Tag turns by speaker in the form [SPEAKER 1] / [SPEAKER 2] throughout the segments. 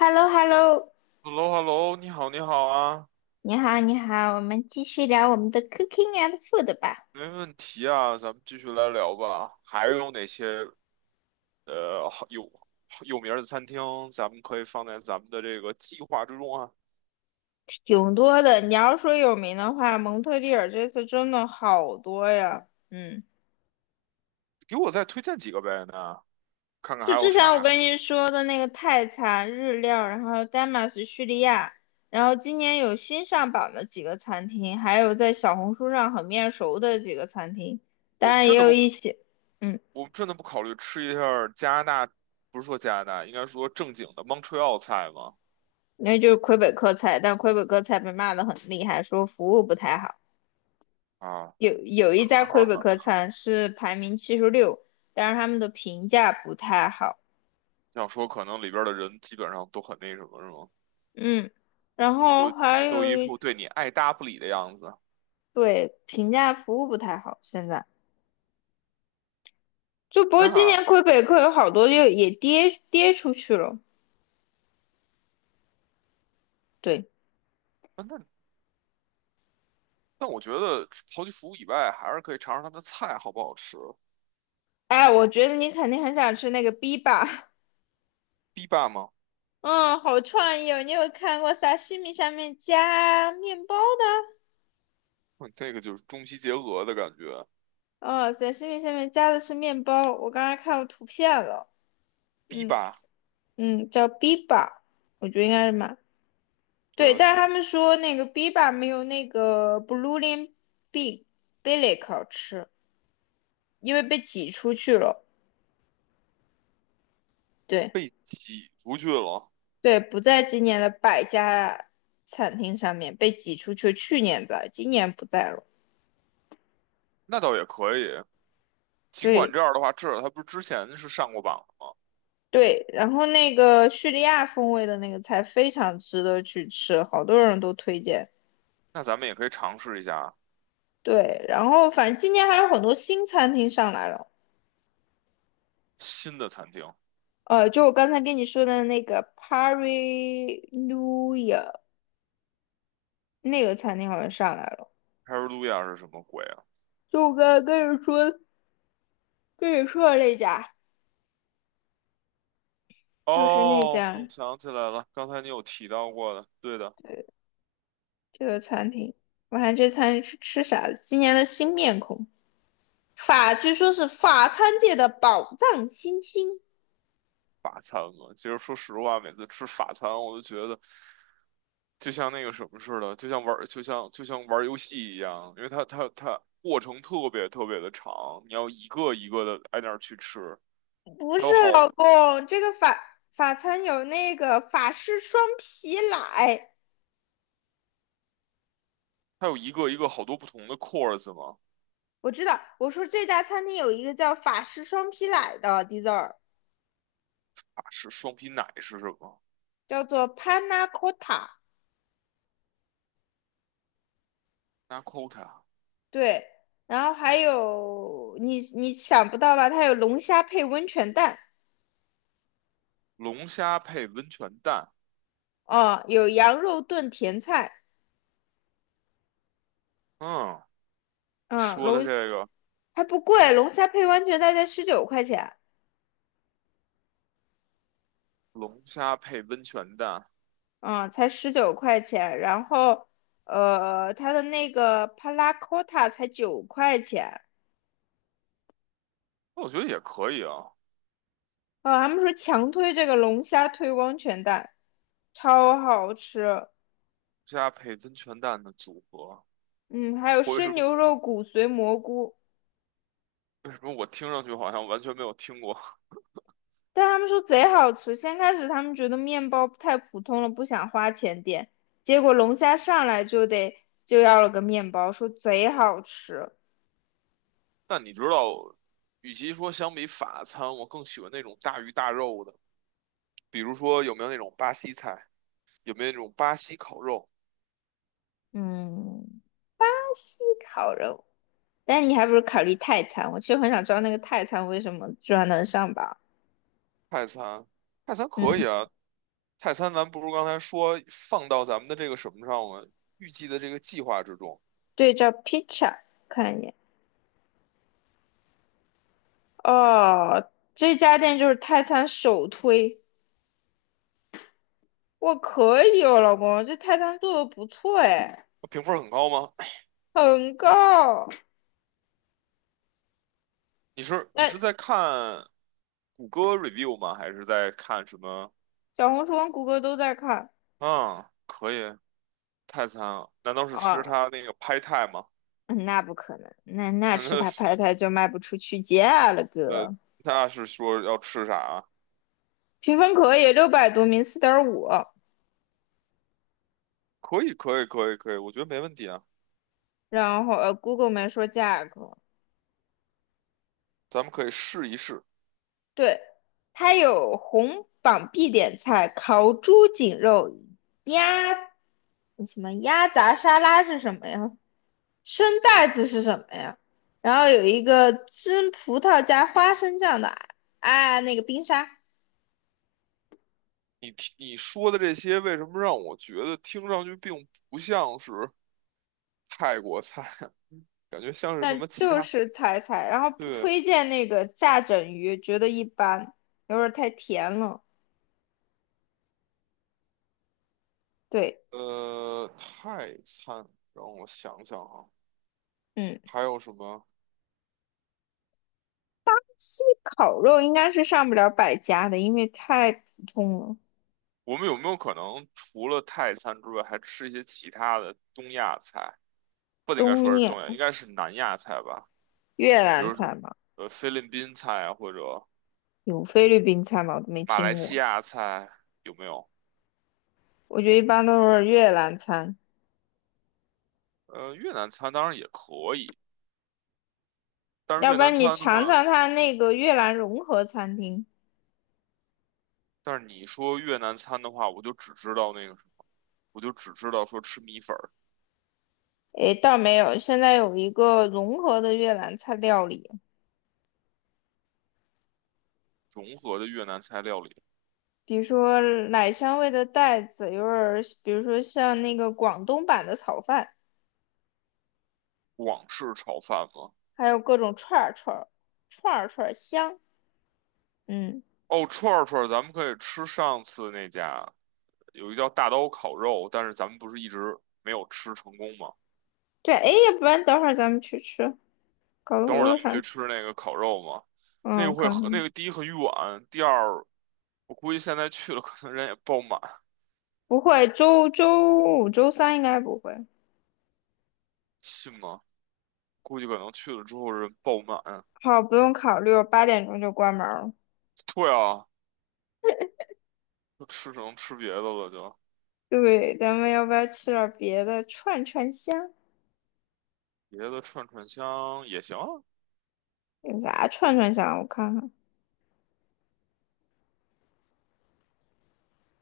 [SPEAKER 1] h e l l o h e l l o
[SPEAKER 2] h e l l o h e l l o 你好，你好啊，
[SPEAKER 1] 你好，你好，我们继续聊我们的 cooking and food 吧。
[SPEAKER 2] 没问题啊，咱们继续来聊吧。还有哪些呃好有有名儿的餐厅，咱们可以放在咱们的这个计划之中啊？
[SPEAKER 1] 挺多的。你要说有名的话，蒙特利尔这次真的好多呀。嗯，
[SPEAKER 2] 给我再推荐几个呗那看看
[SPEAKER 1] 就
[SPEAKER 2] 还有
[SPEAKER 1] 之前我
[SPEAKER 2] 啥。
[SPEAKER 1] 跟你说的那个泰餐、日料，然后丹麦是叙利亚，然后今年有新上榜的几个餐厅，还有在小红书上很面熟的几个餐厅，当
[SPEAKER 2] 我们
[SPEAKER 1] 然也
[SPEAKER 2] 真的
[SPEAKER 1] 有
[SPEAKER 2] 不，
[SPEAKER 1] 一些。嗯，
[SPEAKER 2] 我们真的不考虑吃一下儿加拿大，不是说加拿大，应该说正经的 Montreal 菜吗？
[SPEAKER 1] 那就是魁北克菜，但魁北克菜被骂的很厉害，说服务不太好。
[SPEAKER 2] 啊，
[SPEAKER 1] 有 一家
[SPEAKER 2] 哈哈
[SPEAKER 1] 魁北克
[SPEAKER 2] 哈，
[SPEAKER 1] 餐是排名76，但是他们的评价不太好。
[SPEAKER 2] 想说可能里边儿的人基本上都很那什么，是吗？
[SPEAKER 1] 嗯，然后
[SPEAKER 2] 都
[SPEAKER 1] 还
[SPEAKER 2] 都
[SPEAKER 1] 有
[SPEAKER 2] 一
[SPEAKER 1] 一
[SPEAKER 2] 副对你爱搭不理的样子。
[SPEAKER 1] 对，评价服务不太好，现在就不过今
[SPEAKER 2] 那
[SPEAKER 1] 年魁北克有好多就也跌跌出去了。对，
[SPEAKER 2] 那。但我觉得刨去服务以外，还是可以尝尝它的菜好不好吃。
[SPEAKER 1] 哎，我觉得你肯定很想吃那个 B 吧？
[SPEAKER 2] 堤坝吗？
[SPEAKER 1] 嗯，好创意哦！你有看过沙西米下面加面包的？
[SPEAKER 2] 嗯，这个就是中西结合的感觉。
[SPEAKER 1] 哦，沙西米下面加的是面包，我刚才看到图片了。
[SPEAKER 2] 堤
[SPEAKER 1] 嗯
[SPEAKER 2] 坝，
[SPEAKER 1] 嗯，叫 B 吧，我觉得应该是蛮。
[SPEAKER 2] 对
[SPEAKER 1] 对，
[SPEAKER 2] 啊，
[SPEAKER 1] 但是他们说那个 biba 没有那个 blue lim b bilic 好吃，因为被挤出去了。对
[SPEAKER 2] 被挤出去了，
[SPEAKER 1] 对，不在今年的百家餐厅上面被挤出去，去年在，今年不在了。
[SPEAKER 2] 那倒也可以。尽管
[SPEAKER 1] 对
[SPEAKER 2] 这样的话，至少它不是之前是上过榜的吗？
[SPEAKER 1] 对，然后那个叙利亚风味的那个菜非常值得去吃，好多人都推荐。
[SPEAKER 2] 那咱们也可以尝试一下
[SPEAKER 1] 对，然后反正今年还有很多新餐厅上来了。
[SPEAKER 2] 新的餐厅。
[SPEAKER 1] 就我刚才跟你说的那个 Pari n u i a 那个餐厅好像上来了，
[SPEAKER 2] 哈尔路亚是什么鬼啊？
[SPEAKER 1] 就我刚才跟你说的那家，就是那
[SPEAKER 2] 哦，我
[SPEAKER 1] 家
[SPEAKER 2] 想起来了，刚才你有提到过的，对的。
[SPEAKER 1] 这个餐厅。我看这餐是吃啥的？今年的新面孔，法据说是法餐界的宝藏新星。
[SPEAKER 2] 法餐嘛。其实说实话，每次吃法餐，我都觉得就像那个什么似的，就像玩儿游戏一样，因为它过程特别特别的长，你要一个一个的挨那儿去吃，
[SPEAKER 1] 不
[SPEAKER 2] 它
[SPEAKER 1] 是
[SPEAKER 2] 有好，
[SPEAKER 1] 老公，这个法餐有那个法式双皮奶。
[SPEAKER 2] 它有一个一个好多不同的 course 嘛，
[SPEAKER 1] 我知道。我说这家餐厅有一个叫法式双皮奶的 dessert，
[SPEAKER 2] 啊，是双皮奶是什么
[SPEAKER 1] 叫做 Panna Cotta。
[SPEAKER 2] ？Nakota
[SPEAKER 1] 对，然后还有你想不到吧？它有龙虾配温泉蛋。
[SPEAKER 2] 龙虾配温泉蛋，
[SPEAKER 1] 哦，有羊肉炖甜菜。
[SPEAKER 2] 嗯，
[SPEAKER 1] 嗯，
[SPEAKER 2] 说的
[SPEAKER 1] 龙
[SPEAKER 2] 这
[SPEAKER 1] 虾
[SPEAKER 2] 个
[SPEAKER 1] 还不贵，龙虾配温泉蛋才十九块钱，
[SPEAKER 2] 龙虾配温泉蛋，
[SPEAKER 1] 嗯，才十九块钱。然后，它的那个帕拉 c 塔才9块钱。
[SPEAKER 2] 那我觉得也可以啊，龙
[SPEAKER 1] 啊，他们说强推这个龙虾推温泉蛋，超好吃。
[SPEAKER 2] 虾配温泉蛋的组合，
[SPEAKER 1] 嗯，还有
[SPEAKER 2] 或者是
[SPEAKER 1] 生牛肉骨髓蘑菇，
[SPEAKER 2] 为什么我听上去好像完全没有听过？
[SPEAKER 1] 但他们说贼好吃。先开始他们觉得面包太普通了，不想花钱点，结果龙虾上来就要了个面包，说贼好吃。
[SPEAKER 2] 但你知道，与其说相比法餐，我更喜欢那种大鱼大肉的，比如说有没有那种巴西菜，有没有那种巴西烤肉、
[SPEAKER 1] 嗯，西烤肉，但你还不如考虑泰餐。我其实很想知道那个泰餐为什么居然能上榜。
[SPEAKER 2] 泰餐？泰餐可
[SPEAKER 1] 嗯，
[SPEAKER 2] 以啊，泰餐咱不如刚才说放到咱们的这个什么上吗？预计的这个计划之中，
[SPEAKER 1] 对照 pizza 看一眼。哦，这家店就是泰餐首推。我可以哦，老公，这泰餐做的不错哎。
[SPEAKER 2] 评分很高吗？
[SPEAKER 1] 很高。
[SPEAKER 2] 你是
[SPEAKER 1] 那
[SPEAKER 2] 在看谷歌 review 吗？还是在看什么？
[SPEAKER 1] 小红书跟谷歌都在看
[SPEAKER 2] 嗯，可以，泰餐啊，难道是吃
[SPEAKER 1] 啊。
[SPEAKER 2] 它那个 p 泰吗？
[SPEAKER 1] 嗯那不可能，那那 吃
[SPEAKER 2] 那
[SPEAKER 1] 它拍它就卖不出去价了
[SPEAKER 2] 呃，
[SPEAKER 1] 哥。
[SPEAKER 2] 那是说要吃啥啊？
[SPEAKER 1] 评分可以，600多名，4.5，
[SPEAKER 2] 可以，可以，可以，可以，我觉得没问题啊，
[SPEAKER 1] 然后谷歌 o 没说价格。
[SPEAKER 2] 咱们可以试一试。
[SPEAKER 1] 对，它有红榜必点菜，烤猪颈肉、鸭什么鸭杂沙拉是什么呀？生带子是什么呀？然后有一个蒸葡萄加花生酱的啊，那个冰沙。
[SPEAKER 2] 你你说的这些，为什么让我觉得听上去并不像是泰国菜，感觉像是什
[SPEAKER 1] 但
[SPEAKER 2] 么其
[SPEAKER 1] 就
[SPEAKER 2] 他？
[SPEAKER 1] 是踩踩，然后不
[SPEAKER 2] 对，
[SPEAKER 1] 推荐那个炸整鱼，觉得一般，有点儿太甜了。对。
[SPEAKER 2] 泰餐，让我想想啊，
[SPEAKER 1] 嗯，
[SPEAKER 2] 还有什么？
[SPEAKER 1] 西烤肉应该是上不了百家的，因为太普通了。
[SPEAKER 2] 我们有没有可能除了泰餐之外，还吃一些其他的东亚菜？不应该
[SPEAKER 1] 东
[SPEAKER 2] 说是
[SPEAKER 1] 面
[SPEAKER 2] 东亚，应该是南亚菜吧？
[SPEAKER 1] 越
[SPEAKER 2] 比
[SPEAKER 1] 南
[SPEAKER 2] 如说，
[SPEAKER 1] 菜嘛，
[SPEAKER 2] 菲律宾菜啊，或者。
[SPEAKER 1] 有菲律宾菜吗？我都没
[SPEAKER 2] 马来
[SPEAKER 1] 听
[SPEAKER 2] 西
[SPEAKER 1] 过。
[SPEAKER 2] 亚菜有没有？
[SPEAKER 1] 我觉得一般都是越南餐，
[SPEAKER 2] 越南餐当然也可以，但是
[SPEAKER 1] 要
[SPEAKER 2] 越
[SPEAKER 1] 不
[SPEAKER 2] 南
[SPEAKER 1] 然你
[SPEAKER 2] 餐的
[SPEAKER 1] 尝
[SPEAKER 2] 话，
[SPEAKER 1] 尝它那个越南融合餐厅。
[SPEAKER 2] 但是你说越南餐的话，我就只知道那个什么，我就只知道说吃米粉儿，
[SPEAKER 1] 诶，倒没有，现在有一个融合的越南菜料理。
[SPEAKER 2] 融合的越南菜料理，
[SPEAKER 1] 比如说奶香味的袋子，有点儿，比如说像那个广东版的炒饭，
[SPEAKER 2] 广式炒饭嘛。
[SPEAKER 1] 还有各种串儿串儿，串儿串儿香。嗯，
[SPEAKER 2] 哦，串儿串儿，咱们可以吃上次那家有一个叫大刀烤肉，但是咱们不是一直没有吃成功吗？
[SPEAKER 1] 对，哎，要不然等会儿咱们去吃，搞得
[SPEAKER 2] 等
[SPEAKER 1] 我
[SPEAKER 2] 会儿咱
[SPEAKER 1] 都
[SPEAKER 2] 们去
[SPEAKER 1] 想。
[SPEAKER 2] 吃那个烤肉嘛，那
[SPEAKER 1] 嗯，
[SPEAKER 2] 个
[SPEAKER 1] 我
[SPEAKER 2] 会
[SPEAKER 1] 看
[SPEAKER 2] 和那
[SPEAKER 1] 看，
[SPEAKER 2] 个第一很远，第二我估计现在去了可能人也爆满，
[SPEAKER 1] 不会，周五、周三应该不会。
[SPEAKER 2] 信吗？估计可能去了之后人爆满。
[SPEAKER 1] 好，不用考虑，我8点钟就关门了。
[SPEAKER 2] 对啊，只能吃别的了就，
[SPEAKER 1] 对，咱们要不要吃点别的串串香？
[SPEAKER 2] 别的串串香也行。
[SPEAKER 1] 有啥串串香？我看看，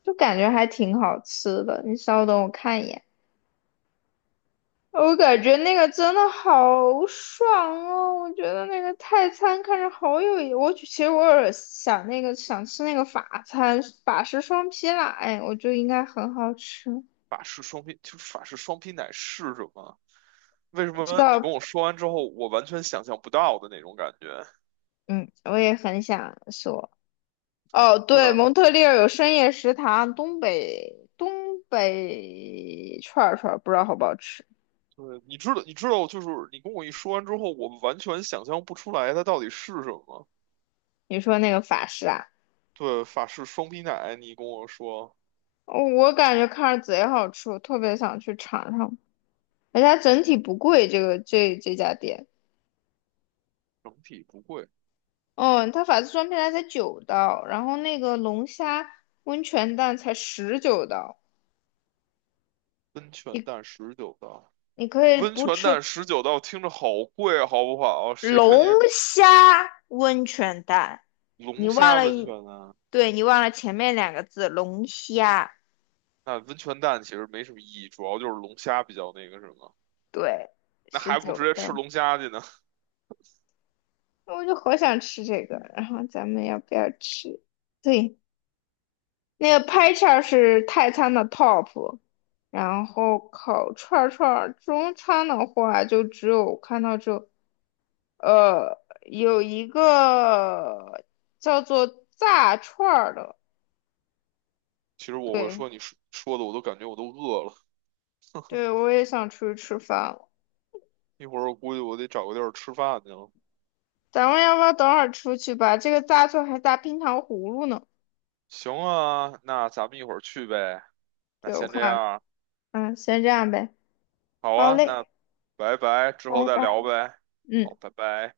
[SPEAKER 1] 就感觉还挺好吃的。你稍等，我看一眼。我感觉那个真的好爽哦！我觉得那个泰餐看着好有意，我其实我有想那个想吃那个法餐，法式双皮奶，哎我觉得应该很好吃。
[SPEAKER 2] 法式双皮，就是法式双皮奶是什么？为什
[SPEAKER 1] 不知
[SPEAKER 2] 么你跟
[SPEAKER 1] 道。
[SPEAKER 2] 我说完之后，我完全想象不到的那种感觉？
[SPEAKER 1] 嗯，我也很想说。哦，
[SPEAKER 2] 对
[SPEAKER 1] 对，
[SPEAKER 2] 啊，
[SPEAKER 1] 蒙特利尔有深夜食堂，东北东北串儿串儿不知道好不好吃。
[SPEAKER 2] 对，你知道，你知道，就是你跟我一说完之后，我完全想象不出来它到底是什么。
[SPEAKER 1] 你说那个法式啊，
[SPEAKER 2] 对，法式双皮奶，你跟我说
[SPEAKER 1] 哦我感觉看着贼好吃，我特别想去尝尝。而且它整体不贵，这个这家店。
[SPEAKER 2] 整体不贵，
[SPEAKER 1] 嗯，它法式双皮奶才九刀，然后那个龙虾温泉蛋才十九刀。
[SPEAKER 2] 温泉蛋
[SPEAKER 1] 你
[SPEAKER 2] 19刀。
[SPEAKER 1] 你可以
[SPEAKER 2] 温
[SPEAKER 1] 不
[SPEAKER 2] 泉
[SPEAKER 1] 吃
[SPEAKER 2] 蛋19道听着好贵啊，好不好？谁跟
[SPEAKER 1] 龙
[SPEAKER 2] 你
[SPEAKER 1] 虾温泉蛋。你
[SPEAKER 2] 龙
[SPEAKER 1] 忘
[SPEAKER 2] 虾
[SPEAKER 1] 了
[SPEAKER 2] 温
[SPEAKER 1] 一，
[SPEAKER 2] 泉呢？
[SPEAKER 1] 对你忘了前面两个字龙虾，
[SPEAKER 2] 那温泉蛋其实没什么意义，主要就是龙虾比较那个什么。
[SPEAKER 1] 对，
[SPEAKER 2] 那
[SPEAKER 1] 十
[SPEAKER 2] 还不如直
[SPEAKER 1] 九
[SPEAKER 2] 接吃
[SPEAKER 1] 刀。
[SPEAKER 2] 龙虾去呢？
[SPEAKER 1] 那我就好想吃这个，然后咱们要不要吃？对，那个拍叉是泰餐的 top。然后烤串儿串儿中餐的话就只有看到只有有一个叫做炸串儿的。
[SPEAKER 2] 其实我会
[SPEAKER 1] 对
[SPEAKER 2] 说你说说的，我都感觉我都饿了。
[SPEAKER 1] 对，我也想出去吃饭了。
[SPEAKER 2] 一会儿我估计我得找个地儿吃饭去了。
[SPEAKER 1] 咱们要不要等会儿出去吧？这个炸串还炸冰糖葫芦呢。
[SPEAKER 2] 行啊，那咱们一会儿去呗。那
[SPEAKER 1] 对，我
[SPEAKER 2] 先这
[SPEAKER 1] 看。
[SPEAKER 2] 样，
[SPEAKER 1] 先这样呗。
[SPEAKER 2] 好
[SPEAKER 1] 好
[SPEAKER 2] 啊，那
[SPEAKER 1] 嘞，
[SPEAKER 2] 拜拜，之后
[SPEAKER 1] 拜
[SPEAKER 2] 再
[SPEAKER 1] 拜。
[SPEAKER 2] 聊呗。好，
[SPEAKER 1] 嗯。
[SPEAKER 2] 拜拜。